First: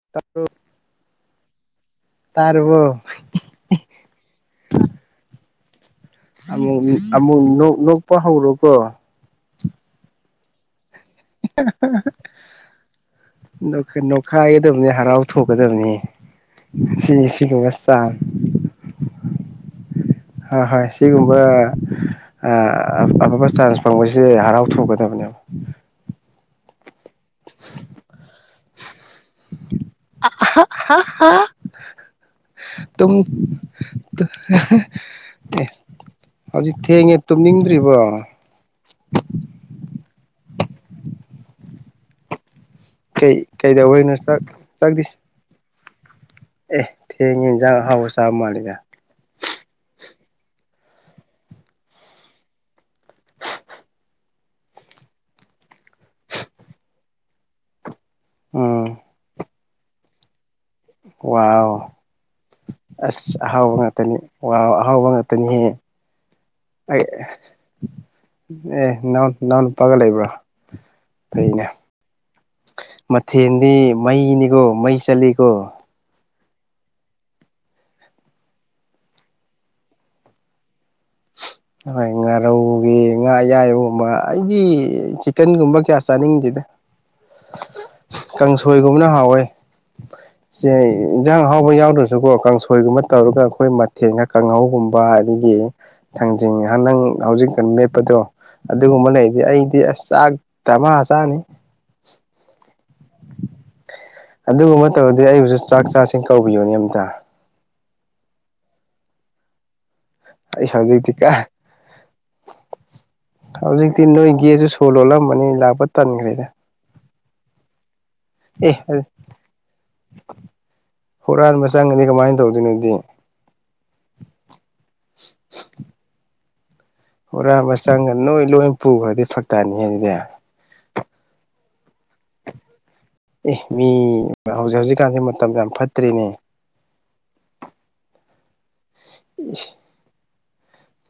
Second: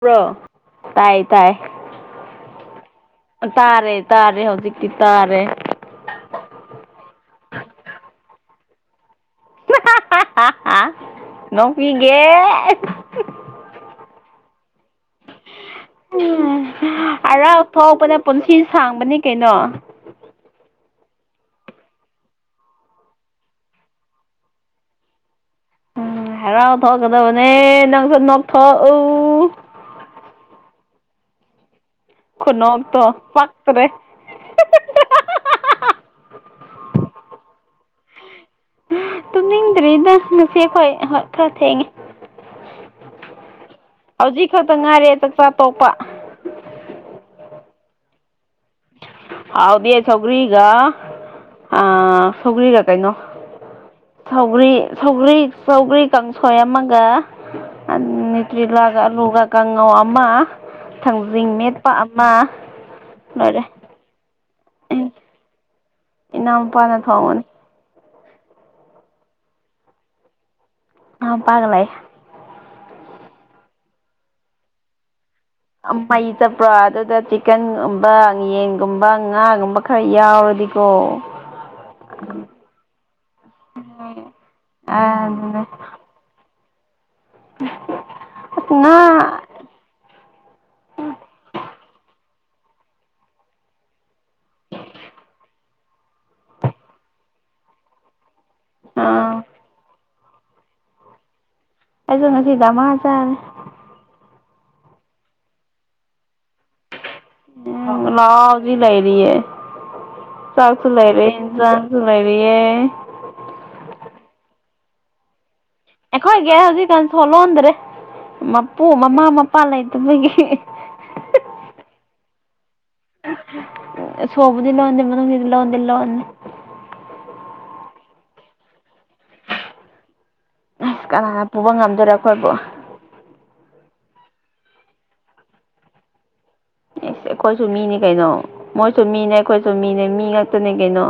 bro ꯇꯥꯏ ꯇꯥꯏ ꯇꯥꯔꯕꯣ ꯇꯥꯔꯦ ꯇꯥꯔꯦ ꯍꯧꯖꯤꯛꯇꯤ ꯇꯥꯔꯦ ꯑꯃꯨꯛ ꯅꯣꯛꯄ ꯍꯧꯔꯣ ꯀꯣ ꯅꯣꯛꯄꯤꯒꯦ ꯅꯣꯛꯠꯅꯣꯈꯥꯏꯒꯗꯕꯅꯤ ꯍꯔꯥꯎꯊꯣꯛꯒꯗꯕꯅꯤ [unintelligible] ꯆꯥꯡ ꯁꯤ ꯁꯥꯡꯕꯅꯦ ꯀꯩꯅꯣ ꯍꯣꯏ ꯍꯣꯏ ꯁꯤꯒꯨꯝꯕ ꯑꯐꯕ ꯆꯥꯟꯁ ꯐꯪꯕꯁꯦ ꯍꯔꯥꯎꯊꯣꯡꯒꯗꯕꯅꯦꯕ ꯎꯝ ꯍꯔꯥꯎ ꯊꯣꯛꯀꯗꯕꯅꯦ ꯅꯪꯁꯨ ꯅꯣꯛꯊꯣꯛꯎ ꯑ ꯍꯥ ꯍꯥ ꯍꯥ ꯍꯥ ꯈꯨꯅꯣꯛꯇꯣ ꯇꯨꯝ ꯄꯛꯇ꯭ꯔꯦ ꯍꯧꯖꯤꯛ ꯊꯦꯡꯉꯦ ꯇꯨꯝꯅꯤꯡꯗ꯭ꯔꯤꯕꯣ ꯇꯨꯝꯅꯤꯡꯗ꯭ꯔꯤꯗ ꯉꯁꯤ ꯑꯈꯣꯏ ꯍꯣꯏ ꯈꯔ ꯊꯦꯡꯉꯦ ꯀꯩ ꯀꯩꯗꯧꯕꯩꯅꯣ ꯍꯧꯖꯤꯛ ꯈꯛꯇ ꯉꯥꯏꯔꯦ [unintelligible] ꯆꯥꯛꯆꯥ ꯇꯣꯛꯄ ꯑꯦ ꯊꯦꯡꯉꯦ ꯏꯟꯁꯥꯡ ꯑꯍꯥꯎꯕ ꯆꯥꯕ ꯃꯥꯜꯂꯦ ꯍꯥꯎꯗꯤ ꯁꯧꯒ꯭ꯔꯤꯒ ꯑꯥ ꯁꯧꯒ꯭ꯔꯤꯒ ꯀꯩꯅꯣ ꯁꯧꯒꯔꯤ ꯁꯧꯒꯔꯤ ꯁꯧꯒ꯭ꯔꯤ ꯀꯥꯡꯁꯣꯏ ꯑꯃꯒ ꯎꯝ ꯅꯨꯇ꯭ꯔꯤꯂꯒ ꯀꯥꯡꯍꯧ ꯑꯃꯒ ꯊꯥꯡꯖꯤꯡ ꯃꯦꯠꯄ ꯋꯥꯎ ꯑꯃ ꯑꯁ ꯂꯣꯏꯔꯦ ꯑꯍꯥꯎꯕ ꯉꯥꯛꯇꯅꯤ ꯋꯥ ꯑꯍꯥꯎꯕ ꯉꯥꯛꯇꯅꯤꯍꯦ ꯏꯅꯥꯎ ꯅꯨꯄꯥꯅ ꯑꯩ ꯊꯣꯡꯕꯅꯦ ꯑꯦ ꯅꯅꯥꯎ ꯅꯅꯥꯎꯅꯨꯄꯥꯒ ꯂꯩꯕꯔ ꯃꯥꯃꯥ ꯃꯄꯥꯒ ꯂꯩꯌꯦ ꯃꯊꯦꯟꯗꯤ ꯃꯩꯅꯤꯒꯣ ꯃꯩ ꯆꯠꯂꯤ ꯑꯥ ꯃꯩ ꯆꯠꯄ꯭ꯔꯣ ꯑꯗꯨꯗ ꯆꯤꯛꯀꯟꯒꯨꯝꯕ ꯌꯦꯟꯒꯨꯝꯕ ꯉꯥꯒꯨꯝꯕ ꯈꯔ ꯌꯥꯎꯔꯗꯤ [inaudible] ꯍꯣꯏ ꯉꯥꯔꯧꯒꯤ ꯉꯥ ꯑꯌꯥꯏꯕꯒꯨꯝꯕ ꯑꯩꯗꯤ ꯑꯗꯨꯅꯦ ꯆꯤꯛꯀꯟꯒꯨꯝꯕ ꯀꯌꯥ ꯆꯥꯅꯤꯡꯗꯦꯗ ꯑꯁ ꯉꯥ ꯀꯥꯡꯁꯣꯏꯒꯨꯝꯕꯅ ꯍꯥꯎꯋꯦ ꯁꯦ ꯏꯟꯖꯥꯡ ꯑꯍꯥꯎꯕ ꯌꯥꯎꯗ꯭ꯔꯁꯨꯀꯣ ꯀꯥꯡꯁꯣꯏꯒꯨꯝꯕ ꯇꯧꯔꯒ ꯑꯈꯣꯏ ꯃꯊꯦꯟ ꯀꯥꯡꯍꯧꯒꯨꯝꯕ ꯑꯗꯒꯤ ꯊꯥꯡꯖꯅꯤꯡꯉ ꯅꯪ ꯍꯧꯖꯤꯛꯀ ꯂꯦꯞꯄꯗꯣ ꯑꯗꯨꯒꯨꯝꯕ ꯑꯥ ꯂꯩꯗꯤ ꯑꯩꯗꯤ ꯑꯁ ꯆꯥꯛ ꯗꯥꯃ ꯆꯥꯅꯤ ꯑꯩꯁꯨ ꯉꯁꯤ ꯗꯥꯃ ꯆꯥꯏ ꯑꯗꯨꯒꯨꯝꯕ ꯇꯧꯔꯗꯤ ꯑꯩꯕꯨꯁꯨ ꯆꯥꯛ ꯆꯥꯁꯤꯡ ꯀꯧꯕꯤꯌꯣꯅꯦ ꯑꯝꯇ ꯎꯝ ꯂꯥꯛꯑꯣ ꯍꯧꯖꯤꯛ ꯂꯩꯔꯤꯌꯦ ꯑꯩꯁ ꯁꯥꯥꯛꯁꯨ ꯍꯧꯖꯤꯛꯇꯤ ꯂꯩꯥꯏꯔꯤ ꯀꯥꯏ ꯏꯟꯁꯥꯡꯁꯨ ꯂꯩꯥꯏꯔꯤꯌꯦ ꯍꯧꯖꯤꯛꯇꯤ ꯅꯣꯏ ꯒꯦꯁꯨ ꯁꯣ ꯂꯣꯜꯂꯝꯃꯅꯤ ꯂ ꯑꯩꯈꯣꯏꯒꯤ ꯍꯧꯖꯤꯛꯀꯥꯟ ꯁꯣ ꯂꯣꯟꯗ꯭ꯔꯦ ꯑꯦ ꯃꯄꯨ ꯃꯃꯥ ꯃꯄꯥ ꯂꯩꯇꯕꯒꯤ ꯍꯨꯔꯥꯟꯕ ꯆꯪꯉꯗꯤ ꯀꯃꯥꯏꯅ ꯇꯧꯗꯣꯏꯅꯣꯗꯤ ꯁꯣꯕꯨꯗꯤ ꯂꯣꯟꯗꯦ ꯃꯅꯨꯡꯒꯤꯗꯤ ꯂꯣꯟꯗꯤ ꯂꯣꯟꯅꯤ ꯍꯨꯔꯥꯝꯕ ꯆꯪꯒ ꯅꯣꯏ ꯂꯣꯏ ꯄꯨꯈ꯭ꯔꯗꯤ ꯐꯔꯛꯇꯅꯤ ꯍꯥꯏ ꯑꯗꯨꯗꯤ ꯑ ꯀꯅꯥꯅ ꯄꯨꯕ ꯉꯝ ꯑꯦ ꯃꯤ ꯍꯧꯖꯤꯛ ꯍꯧꯖꯤꯛꯀꯥꯟꯁꯦ ꯃꯇꯝꯁ ꯌꯥꯝ ꯐꯠꯇ꯭ꯔꯦꯅꯦ ꯑꯦ ꯑꯩꯈꯣꯏꯁꯨ ꯃꯤꯅꯦ ꯀꯩꯅꯣ ꯃꯣꯏꯁꯨ ꯃꯤꯅꯦ ꯏꯁ ꯑꯩꯈꯣꯏꯁꯨ ꯃꯤꯅꯦ ꯃꯤ ꯉꯥꯛꯛꯇꯅꯦ ꯀꯩꯅꯣ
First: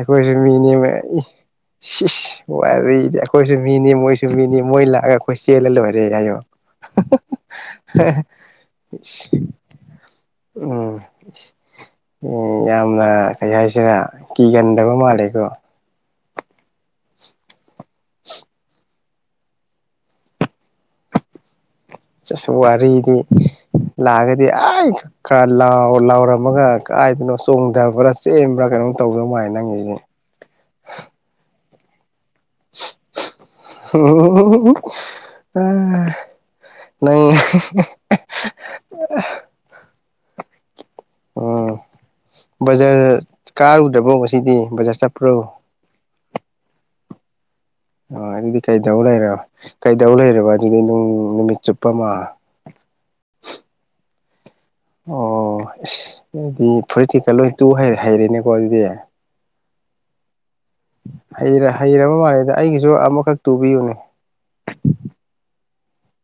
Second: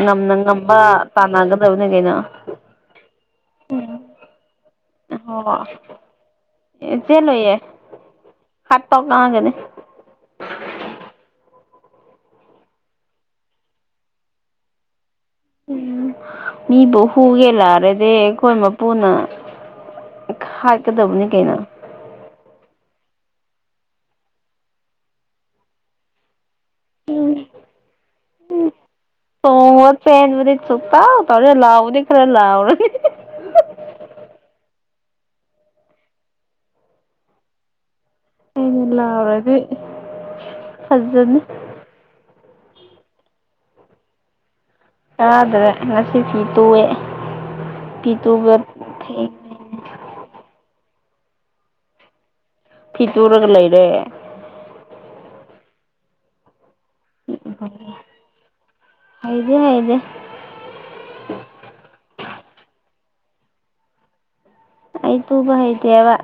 ꯉꯝꯅ ꯉꯝꯕ ꯇꯥꯟꯅꯒ ꯁꯤ ꯏꯁ ꯋꯥꯔꯤꯗꯤ ꯑꯩꯈꯣꯏꯁꯨ ꯃꯤꯅꯤ ꯃꯣꯏꯁꯨ ꯃꯤꯅꯤ ꯑꯦ ꯑꯈꯣꯏ ꯆꯦꯜꯂ ꯂꯣꯢꯔꯦ ꯀꯥꯏꯌꯣ ꯑꯦ ꯆꯦꯂꯣꯏꯌꯦ ꯍꯥꯠ ꯇ ꯏꯁ ꯉꯥꯡꯒꯅꯤ ꯎꯝ ꯌꯥꯝꯅ ꯀꯩ ꯍꯥꯏꯁꯤꯔꯥ ꯀꯤꯒꯟꯗꯕ ꯃꯥꯜꯂꯦꯀꯣ ꯎꯝ ꯃꯤꯕꯨ ꯍꯨꯒꯦ ꯂꯥꯛꯔꯗꯤ ꯑꯩꯈꯣꯏ ꯃꯄꯨꯅ ꯍꯥꯠ ꯀꯗꯕꯅꯤ ꯀꯩꯅꯣ ꯆꯁꯨ ꯋꯥꯔꯤꯒꯨ ꯂꯥꯛꯑꯒꯗꯤ ꯑꯩ ꯈꯔ ꯂꯥꯎ ꯂꯥꯎꯔ ꯃꯪꯒꯥ ꯀꯥꯏꯗꯩꯅꯣ ꯆꯣꯡꯊꯕ꯭ꯔꯥ ꯆꯦꯟꯕ꯭ꯔꯥ ꯀꯩꯅꯣꯝ ꯇꯧꯗꯧ ꯃꯥꯥꯂꯦ ꯅꯪꯉꯤꯁꯤꯗꯤ ꯆꯦ ꯆꯣꯞꯄ ꯇꯔꯦ ꯑꯣ ꯑꯪ ꯅꯪ ꯑ ꯂꯥꯛꯔꯗꯤ ꯐꯖꯅꯤ ꯎꯝ ꯕꯖꯥꯔ ꯀꯥꯔꯨꯗ꯭ꯔꯕꯣ ꯉꯁꯤꯗꯤ ꯕꯖꯥꯔ ꯆꯠꯄ꯭ꯔꯣ ꯀꯥꯗ꯭ꯔꯦ ꯉꯁꯤꯗꯤ ꯇꯣꯑꯦ ꯑ ꯑꯗꯨꯗꯤ ꯀꯩꯗꯧ ꯂꯩꯔꯕ ꯊꯦꯡꯉꯦ ꯀꯩꯗꯧ ꯂꯩꯔꯕ ꯑꯗꯨꯗꯤ ꯅꯨꯡ ꯅꯨꯃꯤꯠ ꯆꯨꯞꯄ ꯑꯃ ꯐꯤ ꯇꯨꯔꯒ ꯂꯩꯔꯦ ꯑꯣ ꯏꯁ ꯑꯗꯨꯗꯤ ꯐꯨꯔꯤꯀꯩꯀꯥ ꯂꯣꯢ ꯇꯨ ꯍꯩꯔꯦ ꯍꯩꯔꯦꯅꯦꯀꯣ ꯑꯗꯨꯗꯤ ꯍꯩꯗꯤ ꯍꯩꯗꯦ ꯍꯩ ꯍꯩꯔꯕ ꯃꯥꯜꯂꯦꯗ ꯑꯩꯒꯤꯁꯨ ꯑꯃꯈꯛ ꯇꯨꯕꯤꯌꯨꯅꯦ ꯀꯦꯑꯕ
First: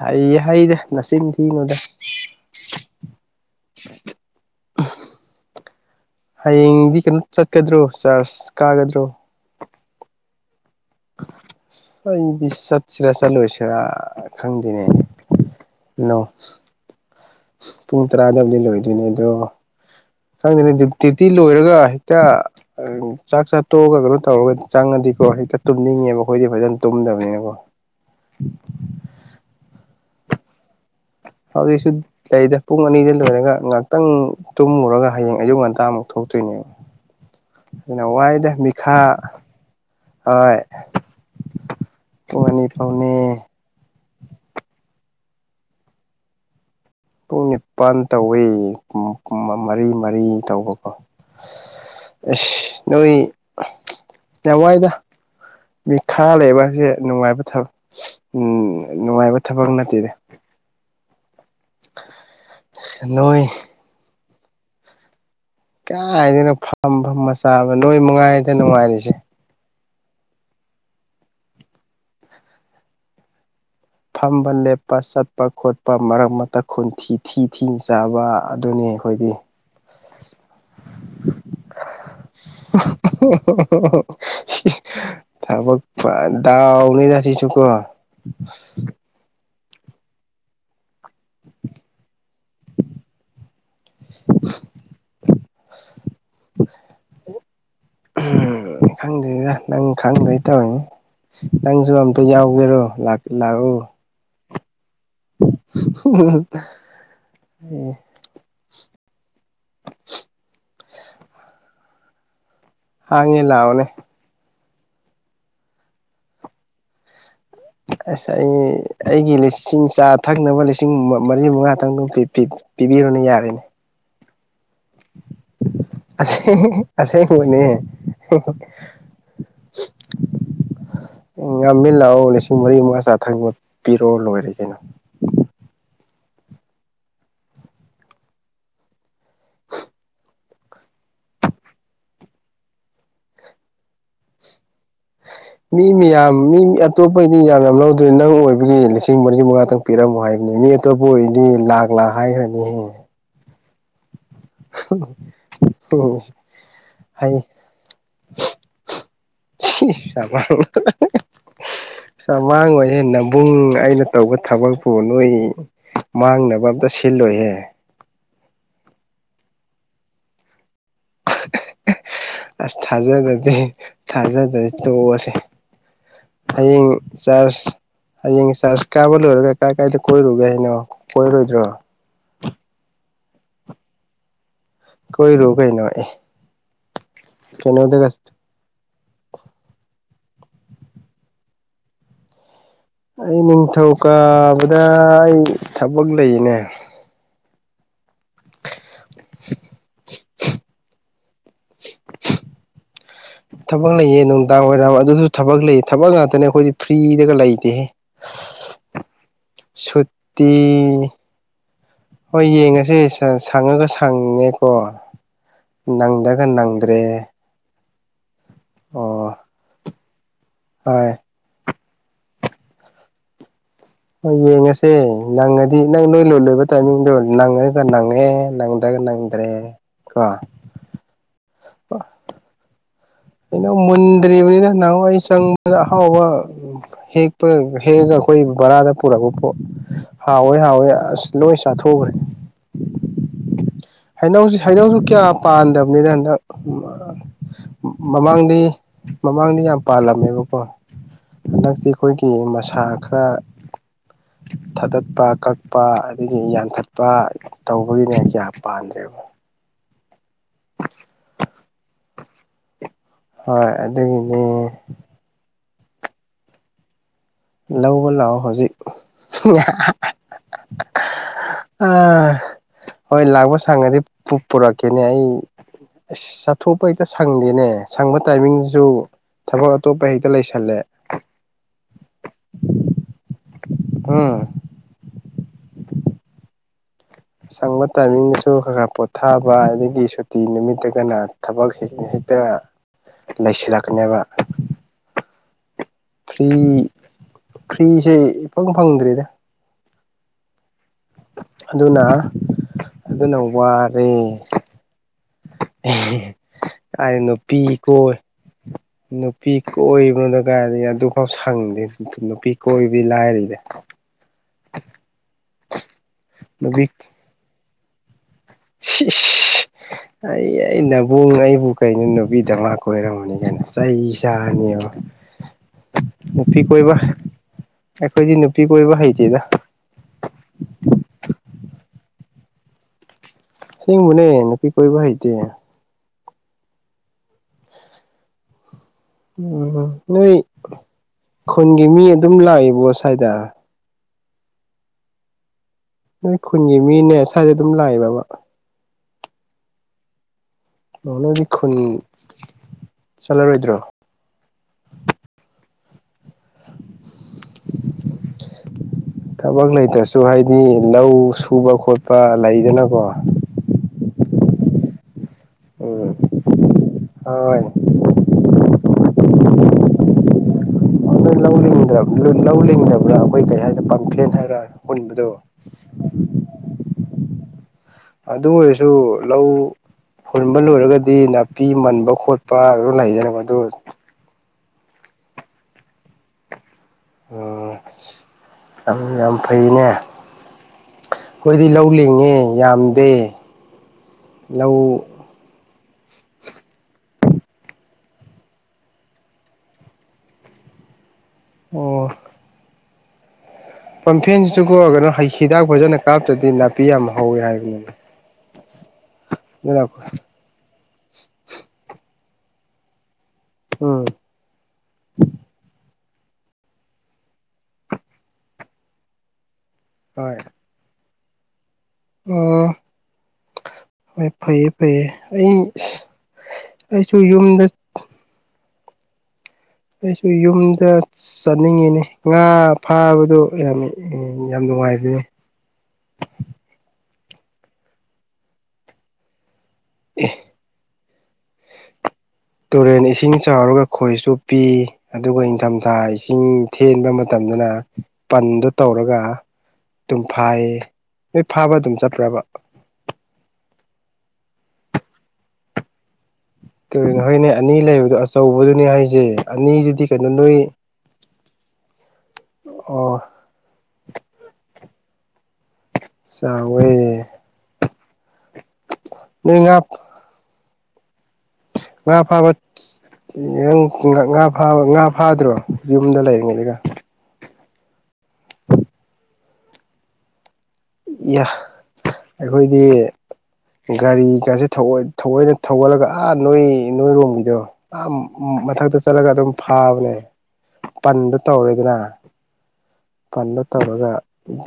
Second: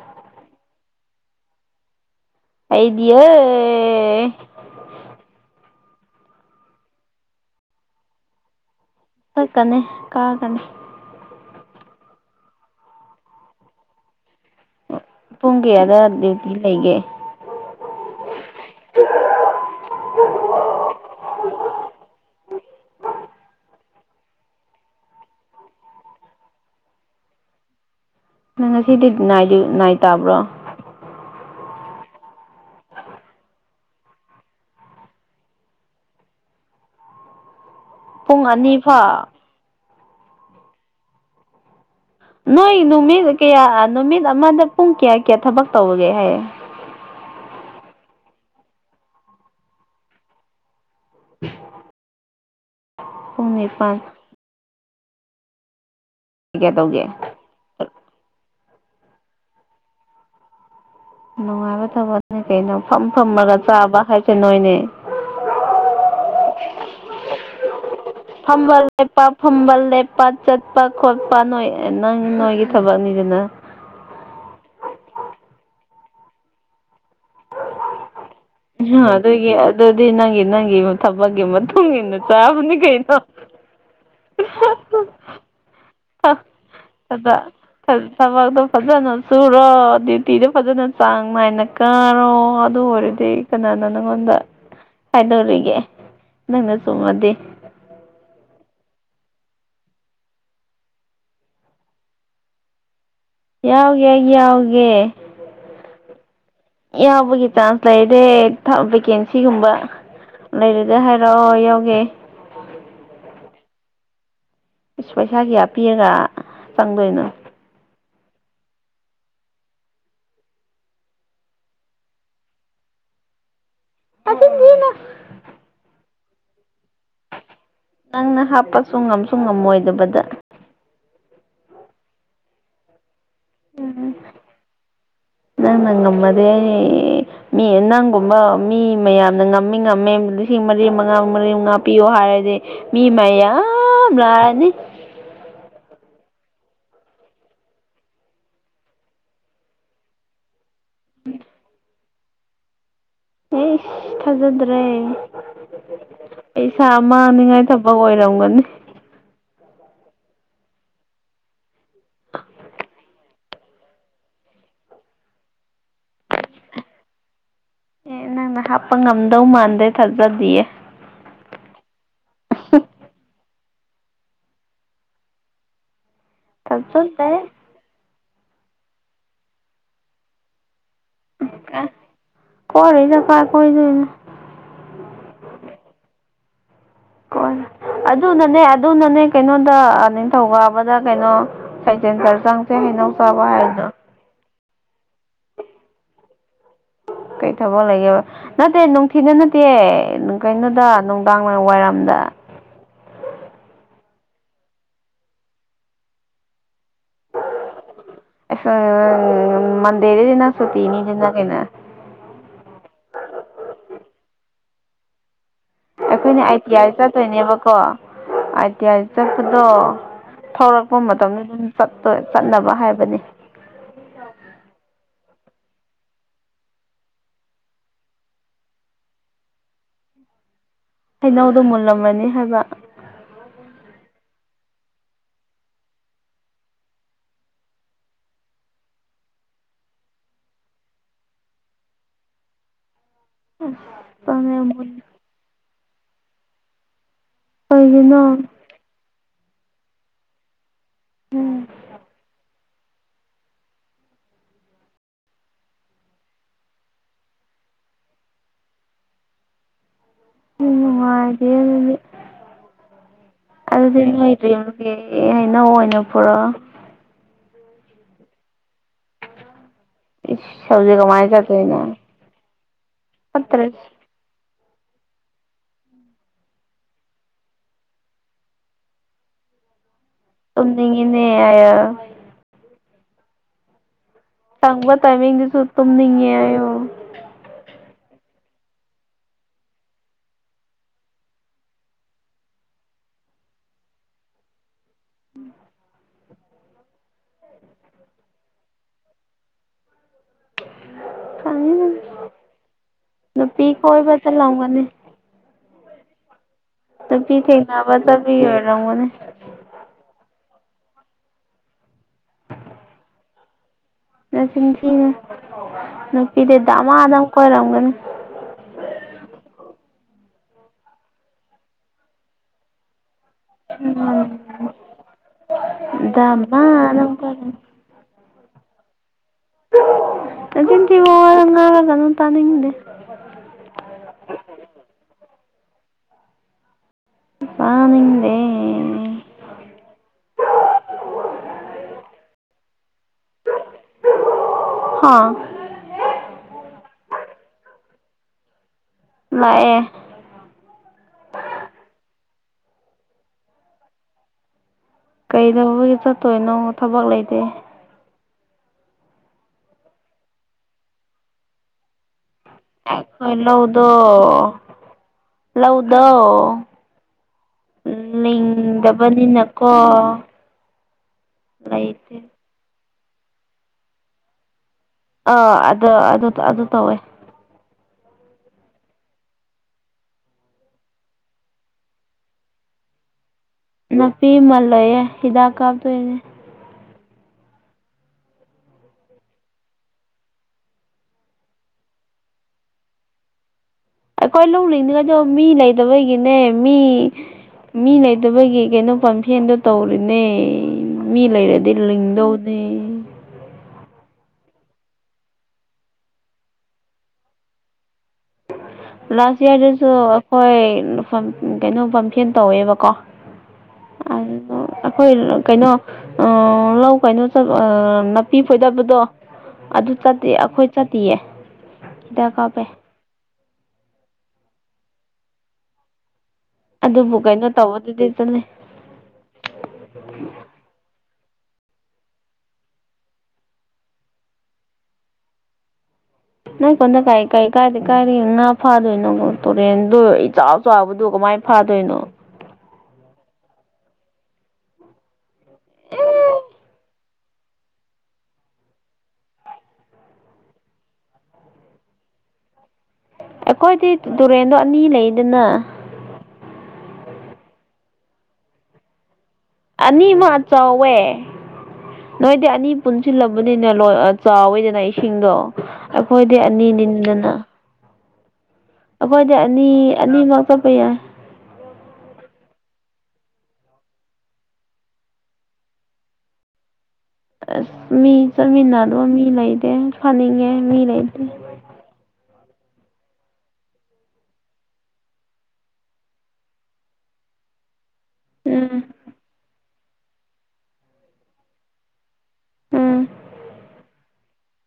ꯍꯩꯑꯦ ꯍꯩꯗ ꯅꯆꯤꯟ ꯊꯤꯅꯨꯗ ꯍꯩꯗꯤꯌꯦ ꯍꯌꯦꯡꯗꯤ ꯀꯩꯅꯣ ꯆꯠꯀꯗ꯭ꯔꯣ ꯆꯥꯔꯖ ꯀꯥꯒꯗ ꯍ ꯀꯅꯦ ꯀꯥꯒꯅꯤ ꯈꯪꯗꯦ ꯆꯠꯁꯤꯔ ꯆꯠꯂꯣꯢꯁꯤꯔ ꯈꯪꯗꯦꯅꯦ ꯄꯨꯡ ꯀꯌꯥꯗ ꯏꯅꯥꯎꯁ ꯗ꯭ꯌꯨꯇꯤ ꯂꯩꯒꯦ ꯄꯨꯡ ꯇꯔꯥꯗꯕꯨꯗꯤ ꯉꯥꯢꯗꯣꯏꯅꯦ ꯑꯗꯣ ꯈꯪꯗꯦꯅꯦ ꯗꯌꯨꯇꯤ ꯁꯤ ꯂꯣꯏꯔꯒ ꯍꯦꯛꯇ ꯆꯥꯛ ꯆꯥ ꯇꯣꯛꯑꯒ ꯀꯩꯅꯣ ꯇꯧꯔꯒ ꯆꯪꯉꯗꯤꯀꯣ ꯍꯦꯛꯇ ꯇꯨꯝꯅꯤꯡꯉꯦꯕꯀꯣ ꯑꯩꯈꯣꯏꯗꯤ ꯐꯖꯅ ꯇꯨꯝꯗꯕꯅꯤꯅꯀꯣ ꯅꯪ ꯉꯁꯤꯗꯤ ꯅꯥꯏ ꯅꯥꯢꯠ ꯇꯥꯕ꯭ꯔꯣ ꯍꯧꯖꯤꯛꯁꯨ ꯂꯩꯗ ꯄꯨꯡ ꯑꯅꯤꯗ ꯂꯣꯏꯔꯒ ꯉꯍꯥꯛꯇꯪ ꯇꯨꯝꯃꯨꯔꯒ ꯍꯌꯦꯡ ꯑꯌꯨꯛ ꯉꯟꯇꯥꯃꯨꯛ ꯊꯣꯛ ꯇꯨꯢꯅꯦ [inaudible] ꯑꯗꯨꯅ ꯄꯨꯡ ꯋꯥꯏꯗ ꯑꯅꯤ ꯃꯤꯈꯥ ꯐꯥꯎ ꯍꯣꯏ ꯄꯨꯡ ꯑꯅꯤ ꯅꯣꯏ ꯐꯥꯎꯅꯦ ꯅꯨꯃꯤꯠ ꯀꯌꯥ ꯅꯨꯃꯤꯠ ꯑꯃꯗ ꯄꯨꯡ ꯀꯌꯥ ꯀꯌꯥ ꯊꯕꯛ ꯇꯧꯕꯒꯦ ꯍꯦ ꯄꯨꯡ ꯅꯤꯄꯥꯜ ꯇꯧꯋꯦ ꯑꯝ ꯑꯝ ꯃꯔꯤ ꯃꯔꯤ ꯇꯧꯕꯀꯣ [inaudible] ꯑꯁ ꯅꯣꯏ ꯄꯨꯡ ꯅꯤꯄꯥꯟ ꯌꯥꯝ ꯋꯥꯏꯗ ꯃꯤꯈꯥ ꯂꯩꯕ ꯀꯌꯥ ꯍꯥꯏꯁꯦ ꯇꯧꯒꯦ ꯅꯨꯡꯉꯥꯏꯕ ꯊꯕ ꯎꯝ ꯅꯨꯡꯉꯥꯏꯕ ꯊꯕꯛ ꯅꯠꯇꯦꯅꯦ ꯅꯨꯡꯉꯥꯏꯕ ꯊꯕꯛꯅꯦ ꯀꯩꯅꯣ ꯐꯝ ꯅꯣꯏ ꯐꯝꯃꯒ ꯆꯥꯕ ꯍꯥꯏꯁꯦ ꯅꯣꯏꯅꯦ ꯀꯥꯏꯗꯩꯅꯣ ꯐꯝ ꯐꯝ ꯆꯥꯕ ꯐꯝꯕ ꯂꯦꯞꯄ ꯐꯝꯕ ꯂꯦꯞꯄ ꯄ ꯆꯠꯄ ꯈꯣꯠꯄ ꯅꯣꯏ ꯅꯪ ꯅꯣꯏꯒꯤ ꯊꯕꯛꯅꯤꯗꯅ ꯐꯝꯕ ꯂꯦꯞꯄ ꯆꯠꯄ ꯈꯣꯠꯄ ꯃꯔꯛ ꯃꯔꯛꯇ ꯈꯣꯟꯊꯤ ꯊꯤ ꯊꯤꯅ ꯆꯥꯕ ꯑꯗꯨꯅꯤ ꯑꯈꯣꯏꯗꯤ ꯑꯗꯨꯒꯤ ꯑꯗꯨꯗꯤ ꯅꯪꯒꯤ ꯅꯪꯒꯤ ꯊꯕꯛꯀꯤ ꯃꯇꯨꯡ ꯏꯟꯅ ꯆꯥꯕꯅꯤ ꯀꯩꯅꯣ ꯊꯕꯛ ꯍꯥ ꯗꯥꯎꯅꯤꯗ ꯁꯤꯁꯨꯀꯣ ꯊꯕꯛꯇꯣ ꯐꯖꯅ ꯁꯨꯔꯣ ꯗ꯭ꯌꯨꯇꯤꯗ ꯐꯖꯅ ꯆꯥꯡ ꯅꯥꯏꯅ ꯀꯥꯔꯣ ꯑꯗꯨ ꯑꯣꯏꯔꯗꯤ ꯀꯅꯥꯅ ꯅꯪꯉꯣꯟꯗ ꯍꯥꯏꯗꯧꯔꯤꯒꯦ ꯅꯪꯅ ꯆꯨꯝꯃꯗꯤ ꯎꯝ ꯈꯪꯗꯦꯗ ꯅꯪ ꯈꯪꯗꯦ ꯇꯧꯅꯦ ꯅꯪꯁꯨ ꯑꯝꯇ ꯌꯥꯎꯒꯦꯔꯣ ꯂꯥꯛꯎ ꯌꯥꯎꯒꯦ ꯑꯩꯁꯨ ꯌꯥꯎꯒꯦ ꯌꯥꯎꯕꯒꯤ ꯆꯥꯡꯁ ꯂꯩꯗꯦ ꯊꯕꯛ ꯚꯦꯀꯦꯟꯁꯤꯒꯨꯝꯕ ꯂꯩꯔꯒ ꯍꯥꯏꯔꯛꯑꯣ ꯌꯥꯎꯒꯦ ꯍꯥꯡꯉꯦ ꯂꯥꯛꯑꯣꯅꯦ ꯑꯁ ꯄꯩꯁꯥ ꯀꯌꯥ ꯄꯤꯔꯒ ꯆꯪꯗꯣꯏꯅꯣ ꯑꯁ ꯑꯩ ꯑꯩꯒꯤ ꯂꯤꯁꯤꯡ ꯆꯥ ꯊꯛꯅꯕ ꯂꯤꯁꯤꯡ ꯃꯔꯤ ꯃꯉꯥꯇꯪ ꯑꯗꯨ ꯄꯤꯌꯨꯅꯦ ꯌꯥꯔꯦꯅꯦ [unintelligible] ꯑꯁ ꯍꯦꯍꯦ ꯑꯁꯦꯡꯕꯅꯦ ꯅꯪꯅ ꯍꯥꯞꯄꯁꯨ ꯉꯝꯁꯨ ꯉꯝꯃꯣꯏꯗꯕꯗ ꯌꯥꯝꯃꯤ ꯂꯥꯛꯑꯣ ꯂꯤꯁꯤꯡ ꯃꯔꯤ ꯃꯉꯥ ꯆꯥꯊꯛꯕ ꯄꯤꯔꯣ ꯎꯝ ꯂꯣꯏꯔꯦ ꯀꯩꯅꯣ ꯅꯪꯅ ꯉꯝꯃꯗꯤ ꯑꯩ ꯃꯤ ꯅꯪꯒꯨꯝꯕ ꯃꯤ ꯃꯌꯥꯝꯅ ꯉꯝꯃꯤ ꯉꯝꯃꯤ ꯂꯤꯁꯤꯡ ꯃꯔꯤ ꯃꯉꯥ ꯉꯥꯛꯄꯤꯌꯣ ꯍꯥꯏꯔꯗꯤ ꯃꯤ ꯃꯌꯥꯝ ꯂꯥꯛꯑꯅꯤ ꯃꯤ ꯃꯌꯥꯝ ꯃꯤ ꯑꯇꯣꯞꯄ ꯃꯤ ꯌꯥꯝ ꯌꯥꯝ ꯂꯧꯗ꯭ꯔꯦ ꯅꯪ ꯑꯣꯏꯕꯒꯤ ꯂꯤꯁꯤꯡ ꯃꯔꯤ ꯃꯉꯥꯇꯪ ꯄꯤꯔꯝꯃꯣ ꯍꯥꯏꯕꯅꯤ ꯃꯤ ꯑꯇꯣꯞꯄꯔꯤꯗꯤ ꯂꯥꯛ ꯂꯥꯛ ꯍꯥꯏꯈ꯭ꯔꯅꯤꯍꯦ ꯑꯦ ꯊꯥꯖꯗ꯭ꯔꯦ ꯄꯩꯁꯥ ꯍꯩ ꯃꯥꯡꯅꯤꯡꯉꯥꯏ ꯊꯕꯛ ꯑꯣꯏꯔꯝꯒꯅꯤ [inaudible] ꯄꯩꯁꯥ ꯃꯥꯡꯑꯣꯏꯍꯦ ꯅꯕꯨꯡ ꯑꯩꯅ ꯇꯧꯕ ꯊꯕꯛ ꯄꯨ ꯅꯣꯏ ꯃꯥꯡꯅꯕ ꯑꯝꯇ ꯁꯤꯜꯂꯣꯏꯍꯦ ꯑꯦ ꯅꯪꯅ ꯍꯥꯞꯄ ꯉꯝꯗꯧ ꯃꯥꯟꯗꯦ ꯊꯥꯖꯗꯤꯌꯦ [inaudible] ꯑꯁ ꯊꯥꯖꯗꯗꯤ ꯊꯥꯖꯗꯗꯤ ꯇꯣꯛꯑꯣꯁꯦ ꯍꯌꯦꯡ ꯊꯥꯖꯗꯦ ꯆꯥꯔꯁꯤ ꯍꯌꯦꯡ ꯆꯥꯔꯖ ꯀꯥꯕ ꯂꯣꯏꯔꯒ ꯀꯥꯏ ꯀꯥꯏꯗ ꯀꯣꯏꯔꯨꯒꯦ ꯍꯥꯏꯅꯣ ꯀꯣꯏꯔꯣꯏꯗ꯭ꯔꯣ ꯀꯣꯏꯔꯣꯏꯗ ꯀꯥꯏ ꯀꯣꯏꯗꯣꯏꯅꯣ ꯀꯣꯏꯔꯣ ꯀꯩꯅꯣ ꯑꯦ ꯀꯣꯏ ꯀꯩꯅꯣꯗꯨꯗ ꯑꯗꯨꯅꯅꯦ ꯑꯗꯨꯅꯅꯦ ꯀꯩꯅꯣꯗ ꯅꯤꯡꯊꯧ ꯀꯥꯕꯗ ꯀꯩꯅꯣ ꯁꯩꯊꯦꯟ ꯆꯔꯁ ꯆꯪ ꯑꯩ ꯅꯤꯡꯊꯧꯀꯥꯕꯗ ꯑꯩ ꯊꯕꯛ ꯂꯩꯅꯦ ꯀꯩ ꯊꯕꯛꯂꯩꯒꯦꯕ ꯅꯠꯇꯦ ꯅꯨꯡꯊꯤꯟꯗ ꯅꯠꯇꯦ ꯀꯩꯅꯣꯗ ꯅꯨꯡ ꯅꯨꯡꯗꯥꯡ ꯋꯥꯏꯔꯝꯗ ꯊꯕꯛ ꯂꯩꯌꯦ ꯅꯨꯡꯗꯥꯡ ꯋꯥꯏꯔꯝ ꯑꯗꯨꯁꯨ ꯊꯕꯛ ꯂꯩ ꯊꯕꯛ ꯉꯥꯛꯇꯅꯦ ꯑꯈꯣꯏꯗꯤ ꯐ꯭ꯔꯤꯗꯒ ꯂꯩꯇꯦꯍꯦ ꯃꯟꯗꯦꯗꯗꯤ ꯁꯨꯇꯤ ꯅꯪ ꯁꯨꯇꯤꯅꯤꯗꯅ ꯀꯩꯅꯣ ꯍꯣꯏ ꯌꯦꯡꯉꯁꯦ ꯁꯪꯉꯒ ꯁꯪꯉꯦꯀꯣ ꯑꯩꯈꯣꯏꯅꯦ ꯅꯪꯗꯒ ꯑꯥꯏ ꯇꯤ ꯑꯥꯔ ꯅꯪꯗ꯭ꯔꯦ ꯆꯠꯇꯣꯏꯅꯦꯕꯀꯣ ꯑꯥꯏ ꯇꯤ ꯌꯥꯏ ꯑꯣ ꯆꯠꯄꯗꯣ ꯊꯧꯔꯛꯄ ꯍꯣꯏ ꯃꯇꯝ ꯑꯗꯨꯝ ꯆꯠꯇꯣꯏ ꯆꯠꯅꯕ ꯍꯥꯏꯕꯅꯤ ꯍꯣꯏ ꯌꯦꯉꯁꯦ ꯅꯪꯉꯗꯤ ꯅꯪ ꯅꯣꯏ ꯂꯣ ꯂꯣꯏꯅꯕ ꯇꯥꯏꯃꯤꯡꯗꯣ ꯅꯪꯉꯒ ꯅꯪꯉꯦ ꯅꯪꯗ꯭ꯔꯒ ꯅꯪꯗ꯭ꯔꯦ ꯀꯣ ꯍꯩꯅꯧꯗꯣ ꯃꯨꯜꯂꯝꯃꯅꯤ ꯍꯥꯏꯕ ꯅꯪꯥꯟ ꯑꯩ ꯆꯪꯕꯗ ꯑꯍꯥꯎꯕ ꯍꯦꯛꯄ ꯍꯦꯛꯑꯒ ꯑꯈꯣꯏ ꯕꯔꯥꯗ ꯄꯨꯔꯛꯄ ꯄꯣ ꯍꯥꯎꯋꯦ ꯍꯥꯎꯋꯦ ꯑꯁ ꯂꯣꯏ ꯆꯥꯊꯣꯛꯎꯈ꯭ꯔꯦ [inaudible] ꯍꯩꯅꯧꯁꯤ ꯍꯩꯅꯧꯁꯨ ꯀꯌꯥ ꯄꯥꯟꯗꯕꯅꯤꯅ ꯍꯟꯗꯛ ꯀꯩꯒꯤꯅꯣ ꯃꯃꯥꯡꯗꯤ ꯃꯃꯥꯡꯗ ꯌꯥꯝ ꯄꯥꯜꯂꯝꯃꯦꯕꯀꯣ ꯍꯟꯗꯛꯇꯤ ꯑꯈꯣꯏꯒꯤ ꯃꯁꯥ ꯈꯔ ꯊꯥꯗꯠꯄ ꯀꯛꯄ ꯑꯗꯒꯤ ꯌꯥꯟꯊꯠꯄ ꯇꯧꯕꯒꯤꯅꯦ ꯀꯌꯥ ꯄꯥꯟꯗ꯭ꯔꯦ ꯎꯝ ꯅꯨꯡꯉꯥꯏꯇꯦ ꯑꯗꯨꯗꯤ ꯍꯣꯏ ꯑꯗꯨꯗꯤ ꯅꯣꯏ ꯑꯗꯨꯒꯤꯅꯦ ꯕꯦꯝꯒꯤ ꯍꯩꯅꯧ ꯑꯣꯏꯅ ꯄꯨꯔꯛ ꯂꯧꯕ ꯂꯥꯛꯑꯣ ꯍꯧꯖꯤꯛ ꯏꯁ ꯍꯧꯖꯤꯛ ꯀꯃꯥꯏꯅ ꯆꯠꯇꯣꯏꯅꯣ ꯑꯥ ꯍꯣꯏ ꯂꯥꯛꯄ ꯐꯠꯇ꯭ꯔꯦ ꯁꯥꯉꯗꯤ ꯄꯨꯔꯛ ꯀꯦꯅꯦ ꯑꯩ ꯑꯁ ꯆꯠꯊꯣꯛꯄ ꯍꯦꯛꯇ ꯁꯪꯗꯦꯅꯦ ꯁꯪꯕ ꯇꯥꯏꯃꯤꯡꯗꯨꯁꯨ ꯊꯕꯛ ꯑꯇꯣꯞꯄ ꯍꯦꯛꯇ ꯂꯩꯁꯜꯂꯦ ꯇꯨꯝꯅꯤꯡꯉꯤꯅꯦ ꯑꯌꯣ ꯎꯝ ꯁꯪꯕ ꯇꯥꯝꯃꯤꯡ ꯗꯨꯁꯨ ꯇꯨꯝꯅꯤꯉꯦ ꯍꯥꯏꯌꯣ ꯁꯪꯕ ꯇꯥꯏꯃꯤꯡꯗꯁꯨ ꯈꯔ ꯈꯔ ꯄꯣꯊꯥꯕ ꯑꯗꯒꯤ ꯁꯨꯇꯤ ꯅꯨꯃꯤꯠꯇꯒꯅ ꯊꯕꯛ ꯍꯦꯛ ꯈꯔ ꯅꯩꯁꯤꯜꯂꯛꯀꯅꯦꯕ ꯐ꯭ꯔꯤ ꯐ꯭ꯔꯤꯁꯦ ꯏꯐꯪ ꯐꯪꯗ꯭꯭ꯔꯦꯗ ꯑꯗꯨꯅ ꯑꯗꯨꯅ ꯅꯨꯄꯤ ꯋꯥꯔꯦ ꯀꯣꯏꯕ ꯆꯠꯂꯝꯒꯅꯤ ꯑꯩ ꯅꯨꯄꯤ ꯊꯦꯡꯅꯕ ꯀꯣꯏ ꯆꯠꯄꯒꯤ ꯑꯣꯏꯔꯝꯒꯅꯤ ꯅꯨꯄꯤ ꯀꯣꯏꯕꯗ ꯀꯥꯏꯗꯩꯅꯣꯐꯝ ꯑꯗꯨꯐꯥꯎ ꯁꯪꯗꯦ ꯅꯨꯄꯤ ꯀꯣꯏꯕꯗꯤ ꯂꯥꯏꯔꯤꯗ ꯅꯆꯤꯟ ꯊꯤꯒꯅꯨ ꯅꯨꯄꯤꯗ ꯅꯨꯄꯤ ꯗꯥꯃꯗꯃ ꯀꯣꯏꯔꯝꯒꯅꯤ ꯑꯩ ꯑꯩ ꯅꯕꯨꯡ ꯑꯩꯕꯨ ꯀꯩꯅꯣ ꯅꯨꯄꯤꯗꯃ ꯀꯣꯏꯔꯝꯃꯅꯤ ꯆꯩ ꯆꯥꯅꯤꯕ ꯅꯨꯄꯤ ꯀꯣꯏꯕ ꯗꯃꯥꯗꯝ ꯀꯣꯏꯔꯝ ꯑꯈꯣꯗꯤ ꯅꯨꯄꯤ ꯀꯣꯏꯕ ꯍꯩ ꯅꯆꯤꯟ ꯊꯤꯕ ꯋꯥ ꯉꯥꯡꯂꯛꯀꯅꯨ ꯇꯥꯅꯤꯡꯗꯦ ꯁꯦꯡꯕꯅꯦ ꯅꯨꯄꯤ ꯀꯣꯏꯕ ꯍꯩꯇꯦ ꯇꯅꯤꯡꯗꯦ ꯎꯝ ꯅꯣꯏ ꯈꯨꯟꯒꯤ ꯃꯤ ꯑꯗꯨꯝ ꯂꯥꯛꯏꯕꯣ ꯁ꯭ꯋꯥꯏꯗ ꯍꯥꯥ ꯅꯣꯏ ꯈꯨꯟꯒꯤ ꯃꯤꯅꯦ ꯁ꯭ꯋꯥꯏꯗꯦ ꯑꯗꯨꯝ ꯂꯥꯛꯏꯔꯕ ꯂꯥꯛꯑꯦ ꯅꯣꯏ ꯈꯨꯟ ꯆꯠꯂꯔꯣꯏꯗ꯭ꯔꯣ ꯀꯩꯗꯧꯕꯒꯤ ꯆꯠꯇꯣꯏꯅꯣ ꯊꯕꯛ ꯂꯩꯇꯦ ꯊꯕꯛ ꯂꯩꯇ꯭ꯔꯁꯨ ꯍꯥꯏꯗꯤ ꯂꯧ ꯁꯨꯕ ꯈꯣꯠꯄ ꯂꯩꯗꯅꯀꯣ ꯍꯩꯅꯧꯗꯣ ꯂꯧꯗꯣ ꯎꯝ ꯍꯣꯏ ꯂꯤꯡꯗꯕꯅꯤꯅ ꯀꯣ ꯅꯣꯏ ꯂꯧꯂꯤꯡꯗ꯭ꯔꯕ ꯂꯧ ꯂꯤꯡꯗꯕ꯭ꯔꯥ ꯑꯈꯣꯏ ꯀꯩ ꯍꯥꯏꯁꯦ ꯄꯥꯐꯦꯟ ꯍꯥꯏꯔꯦ ꯑꯥ ꯑꯗꯨ ꯑꯗꯨ ꯑꯗꯨ ꯇꯧꯋꯦ ꯑꯗꯨ ꯑꯣꯏꯔꯁꯨ ꯂꯧ ꯍꯨꯟꯕ ꯂꯣꯏꯔꯒꯗꯤ ꯅꯥꯄꯤ ꯃꯟꯕ ꯈꯣꯠꯄ ꯑꯗꯨꯝ ꯂꯣꯏꯖꯔꯝꯒꯅꯤ ꯅꯥꯄꯤ ꯑꯃ ꯂꯩꯌꯦ ꯍꯤꯗꯥꯛ ꯀꯥꯞꯇꯣꯏꯅꯦ ꯎꯝ ꯌꯥꯝ ꯌꯥꯝ ꯐꯩꯅꯦ ꯈꯣꯏꯗꯤ ꯂꯧ ꯂꯤꯡꯉꯦ ꯌꯥꯝꯗꯦ ꯑꯈꯣꯏ ꯂꯧ ꯂꯤꯡꯅꯤꯡꯉꯥꯏꯗꯣ ꯃꯤ ꯂꯩꯇꯕꯒꯤꯅꯦ ꯃꯤ ꯃꯤ ꯂꯩꯇꯕꯒꯤ ꯀꯩꯅꯣ ꯄꯥꯝꯐꯦꯟꯗꯣ ꯇꯧꯔꯤꯅꯦ ꯃꯤ ꯂꯩꯔꯗꯤ ꯑꯣ ꯂꯤꯡꯗꯧꯅꯦ ꯄꯝꯐꯦꯟꯁꯤ ꯆꯨ ꯀꯣꯛꯑꯒꯅꯨ ꯍꯤꯗꯥꯛ ꯐꯖꯅ ꯀꯥꯞꯇ꯭ꯔꯗꯤ ꯅꯥꯄꯤ ꯌꯥꯝ ꯍꯧꯋꯦ ꯍꯥꯏꯕꯅꯤꯅ ꯂꯥꯁ ꯏꯌꯥꯔꯗꯁꯨ ꯑꯩꯈꯣꯏ ꯀꯩꯅꯣ ꯄꯝꯐꯦꯟ ꯇꯧꯋꯦꯕꯀꯣ ꯎꯝ ꯑꯗꯨ ꯑꯈꯣꯏ ꯀꯩꯅꯣ ꯑꯥ ꯂꯧ ꯀꯩꯅꯣꯠ ꯅꯥꯄꯤ ꯐꯣꯏꯗꯕꯗꯣ ꯑꯗꯨ ꯆꯠꯇ ꯍꯣꯏ ꯑꯈꯣꯏ ꯆꯠꯇꯤꯌꯦ ꯍꯤꯗꯥꯛ ꯀꯥꯞꯄꯦ ꯑꯣ ꯐꯩꯌꯦ ꯐꯩꯌꯦ ꯑꯩ ꯑꯗꯨꯕꯨ ꯑꯩꯁꯨ ꯀꯩꯅꯣ ꯌꯨꯝꯗ ꯇꯧꯕꯗꯨꯗꯤ ꯆꯠꯂꯦ ꯑꯩꯁꯨ ꯌꯨꯝꯗ ꯆꯠꯅꯤꯡꯉꯤꯅꯦ ꯉꯥ ꯐꯥꯕꯗꯣ ꯌꯥꯝ ꯌꯥꯝ ꯅꯨꯡꯉꯥꯏꯕꯅꯦ [inaudible] ꯅꯪ ꯀꯣꯟꯗ ꯀꯥꯏ ꯀꯥꯏ ꯀꯥꯏꯗ ꯀꯥꯏꯔꯦ ꯉꯥ ꯐꯥꯗꯣꯏꯅꯣ ꯇꯨꯔꯦꯟꯗ ꯑꯦ ꯏꯆꯥꯎ ꯑꯗꯨ ꯀꯃꯥꯏꯅ ꯐꯥꯗꯣꯏꯅꯣ ꯇꯨꯔꯦꯟ ꯏꯁꯤꯡ ꯆꯥꯎꯔꯒ ꯈꯣꯏ ꯆꯣꯞꯄꯤ ꯑꯗꯨꯒ ꯏꯊꯝꯊꯥ ꯏꯁꯤꯡ ꯊꯦꯟꯕ ꯃꯇꯝ ꯃꯇꯝꯗꯅ ꯄꯟꯗꯣ ꯇꯧꯔꯒ ꯑꯗꯨꯝ ꯐꯥꯏꯌꯦ ꯅꯣꯏ ꯐꯥꯕ ꯑꯗꯨꯝ ꯆꯠꯄ꯭ꯔꯕ ꯑꯩꯈꯣꯏꯗꯤ ꯇꯨꯔꯦꯟꯗꯣ ꯑꯅꯤ ꯂꯩꯗꯅ ꯅꯣꯏꯅꯦ ꯑꯅꯤ ꯂꯩꯕꯗꯣ ꯑꯆꯧꯕꯗꯨꯅꯤ ꯍꯥꯏꯖꯩ ꯑꯅꯤꯃ ꯆꯧꯋꯦ ꯅꯣꯏꯗꯤ ꯑꯅꯤ ꯑꯣ ꯄꯨꯟꯁꯤꯜꯂꯕꯅꯤꯅ ꯂꯣꯏ ꯆꯥꯎꯋꯦꯗꯅ ꯑꯩ ꯁꯤꯡꯗꯣ ꯑꯈꯣꯏꯗꯤ ꯆꯥꯎꯋꯦ ꯑꯅꯤꯅꯤꯗꯅ ꯑꯈꯣꯏꯗꯤ ꯅꯣꯏ ꯑꯅꯤ ꯉꯥ ꯑꯅꯤꯃꯛ ꯆꯠꯄ ꯌꯥꯏ ꯉꯥ ꯐꯥꯕ ꯪ ꯉꯥꯥꯕ ꯉꯥ ꯐꯥꯗ꯭ꯔꯣ ꯌꯨꯝꯗ ꯂꯩꯔꯤꯉꯩꯗꯒ ꯑ ꯃꯤ ꯆꯠꯃꯤꯟꯅ ꯑꯗꯨꯕ ꯃꯤ ꯂꯩꯗꯦ ꯐꯅꯤꯡꯉꯦ ꯃꯤ ꯂꯩꯇꯦ ꯑꯈꯣꯏꯗꯤ ꯒꯥꯔꯤꯒꯥꯁꯦ ꯊꯑꯣꯏꯅ ꯊꯧꯒꯜꯂꯒ ꯑꯥ ꯅꯣꯏ ꯅꯣꯏꯔꯣꯝꯒꯤꯗꯣ ꯑꯥ ꯎꯝ ꯃꯊꯛꯇ ꯆꯠꯂꯒ ꯑꯗꯨꯝ ꯐꯥꯕꯅꯦ ꯄꯟꯗ ꯇꯧꯔꯦꯗꯅ ꯎꯝ ꯄꯟꯕ ꯇꯧꯔꯒ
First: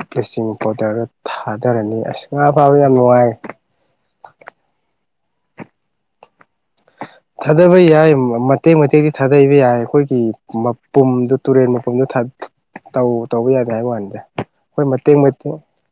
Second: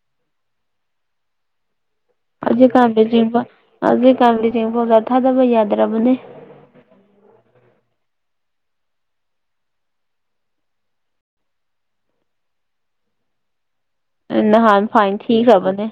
ꯕ꯭ꯂꯤꯆꯤꯡ ꯄꯥꯎꯗꯔꯒ ꯊꯥꯗꯔꯅꯤ ꯑꯁ ꯉꯥ ꯍꯧꯖꯤꯛ ꯐꯥꯕ ꯌꯥꯝ ꯀꯥꯟꯁꯤꯗꯤ ꯅꯨꯡꯉꯥꯏ ꯚꯣꯠ ꯀ ꯍꯧꯖꯤꯛ ꯀꯥꯟꯁꯤꯗꯤ ꯚꯣꯠ ꯊꯥꯗꯕ ꯌꯥꯗ꯭ꯔꯕꯅꯦ ꯊꯥꯗꯕ ꯌꯥꯏ ꯃꯇꯦꯛ ꯃꯇꯦꯛꯗꯤ ꯊꯥꯗꯩꯕ ꯌꯥꯏ ꯑꯩꯈꯣꯏꯒꯤ ꯃꯄꯨꯝꯗꯨ ꯇꯨꯔꯦꯟ ꯃꯄꯨꯝꯗꯨ ꯇꯧ ꯇꯧꯕ ꯌꯥꯗꯥ ꯍꯥꯏꯕ ꯋꯥꯥꯅꯤꯗꯦ ꯅꯍꯥꯟ ꯐꯥꯏꯟ ꯊꯤꯈ꯭ꯔꯕꯅꯦ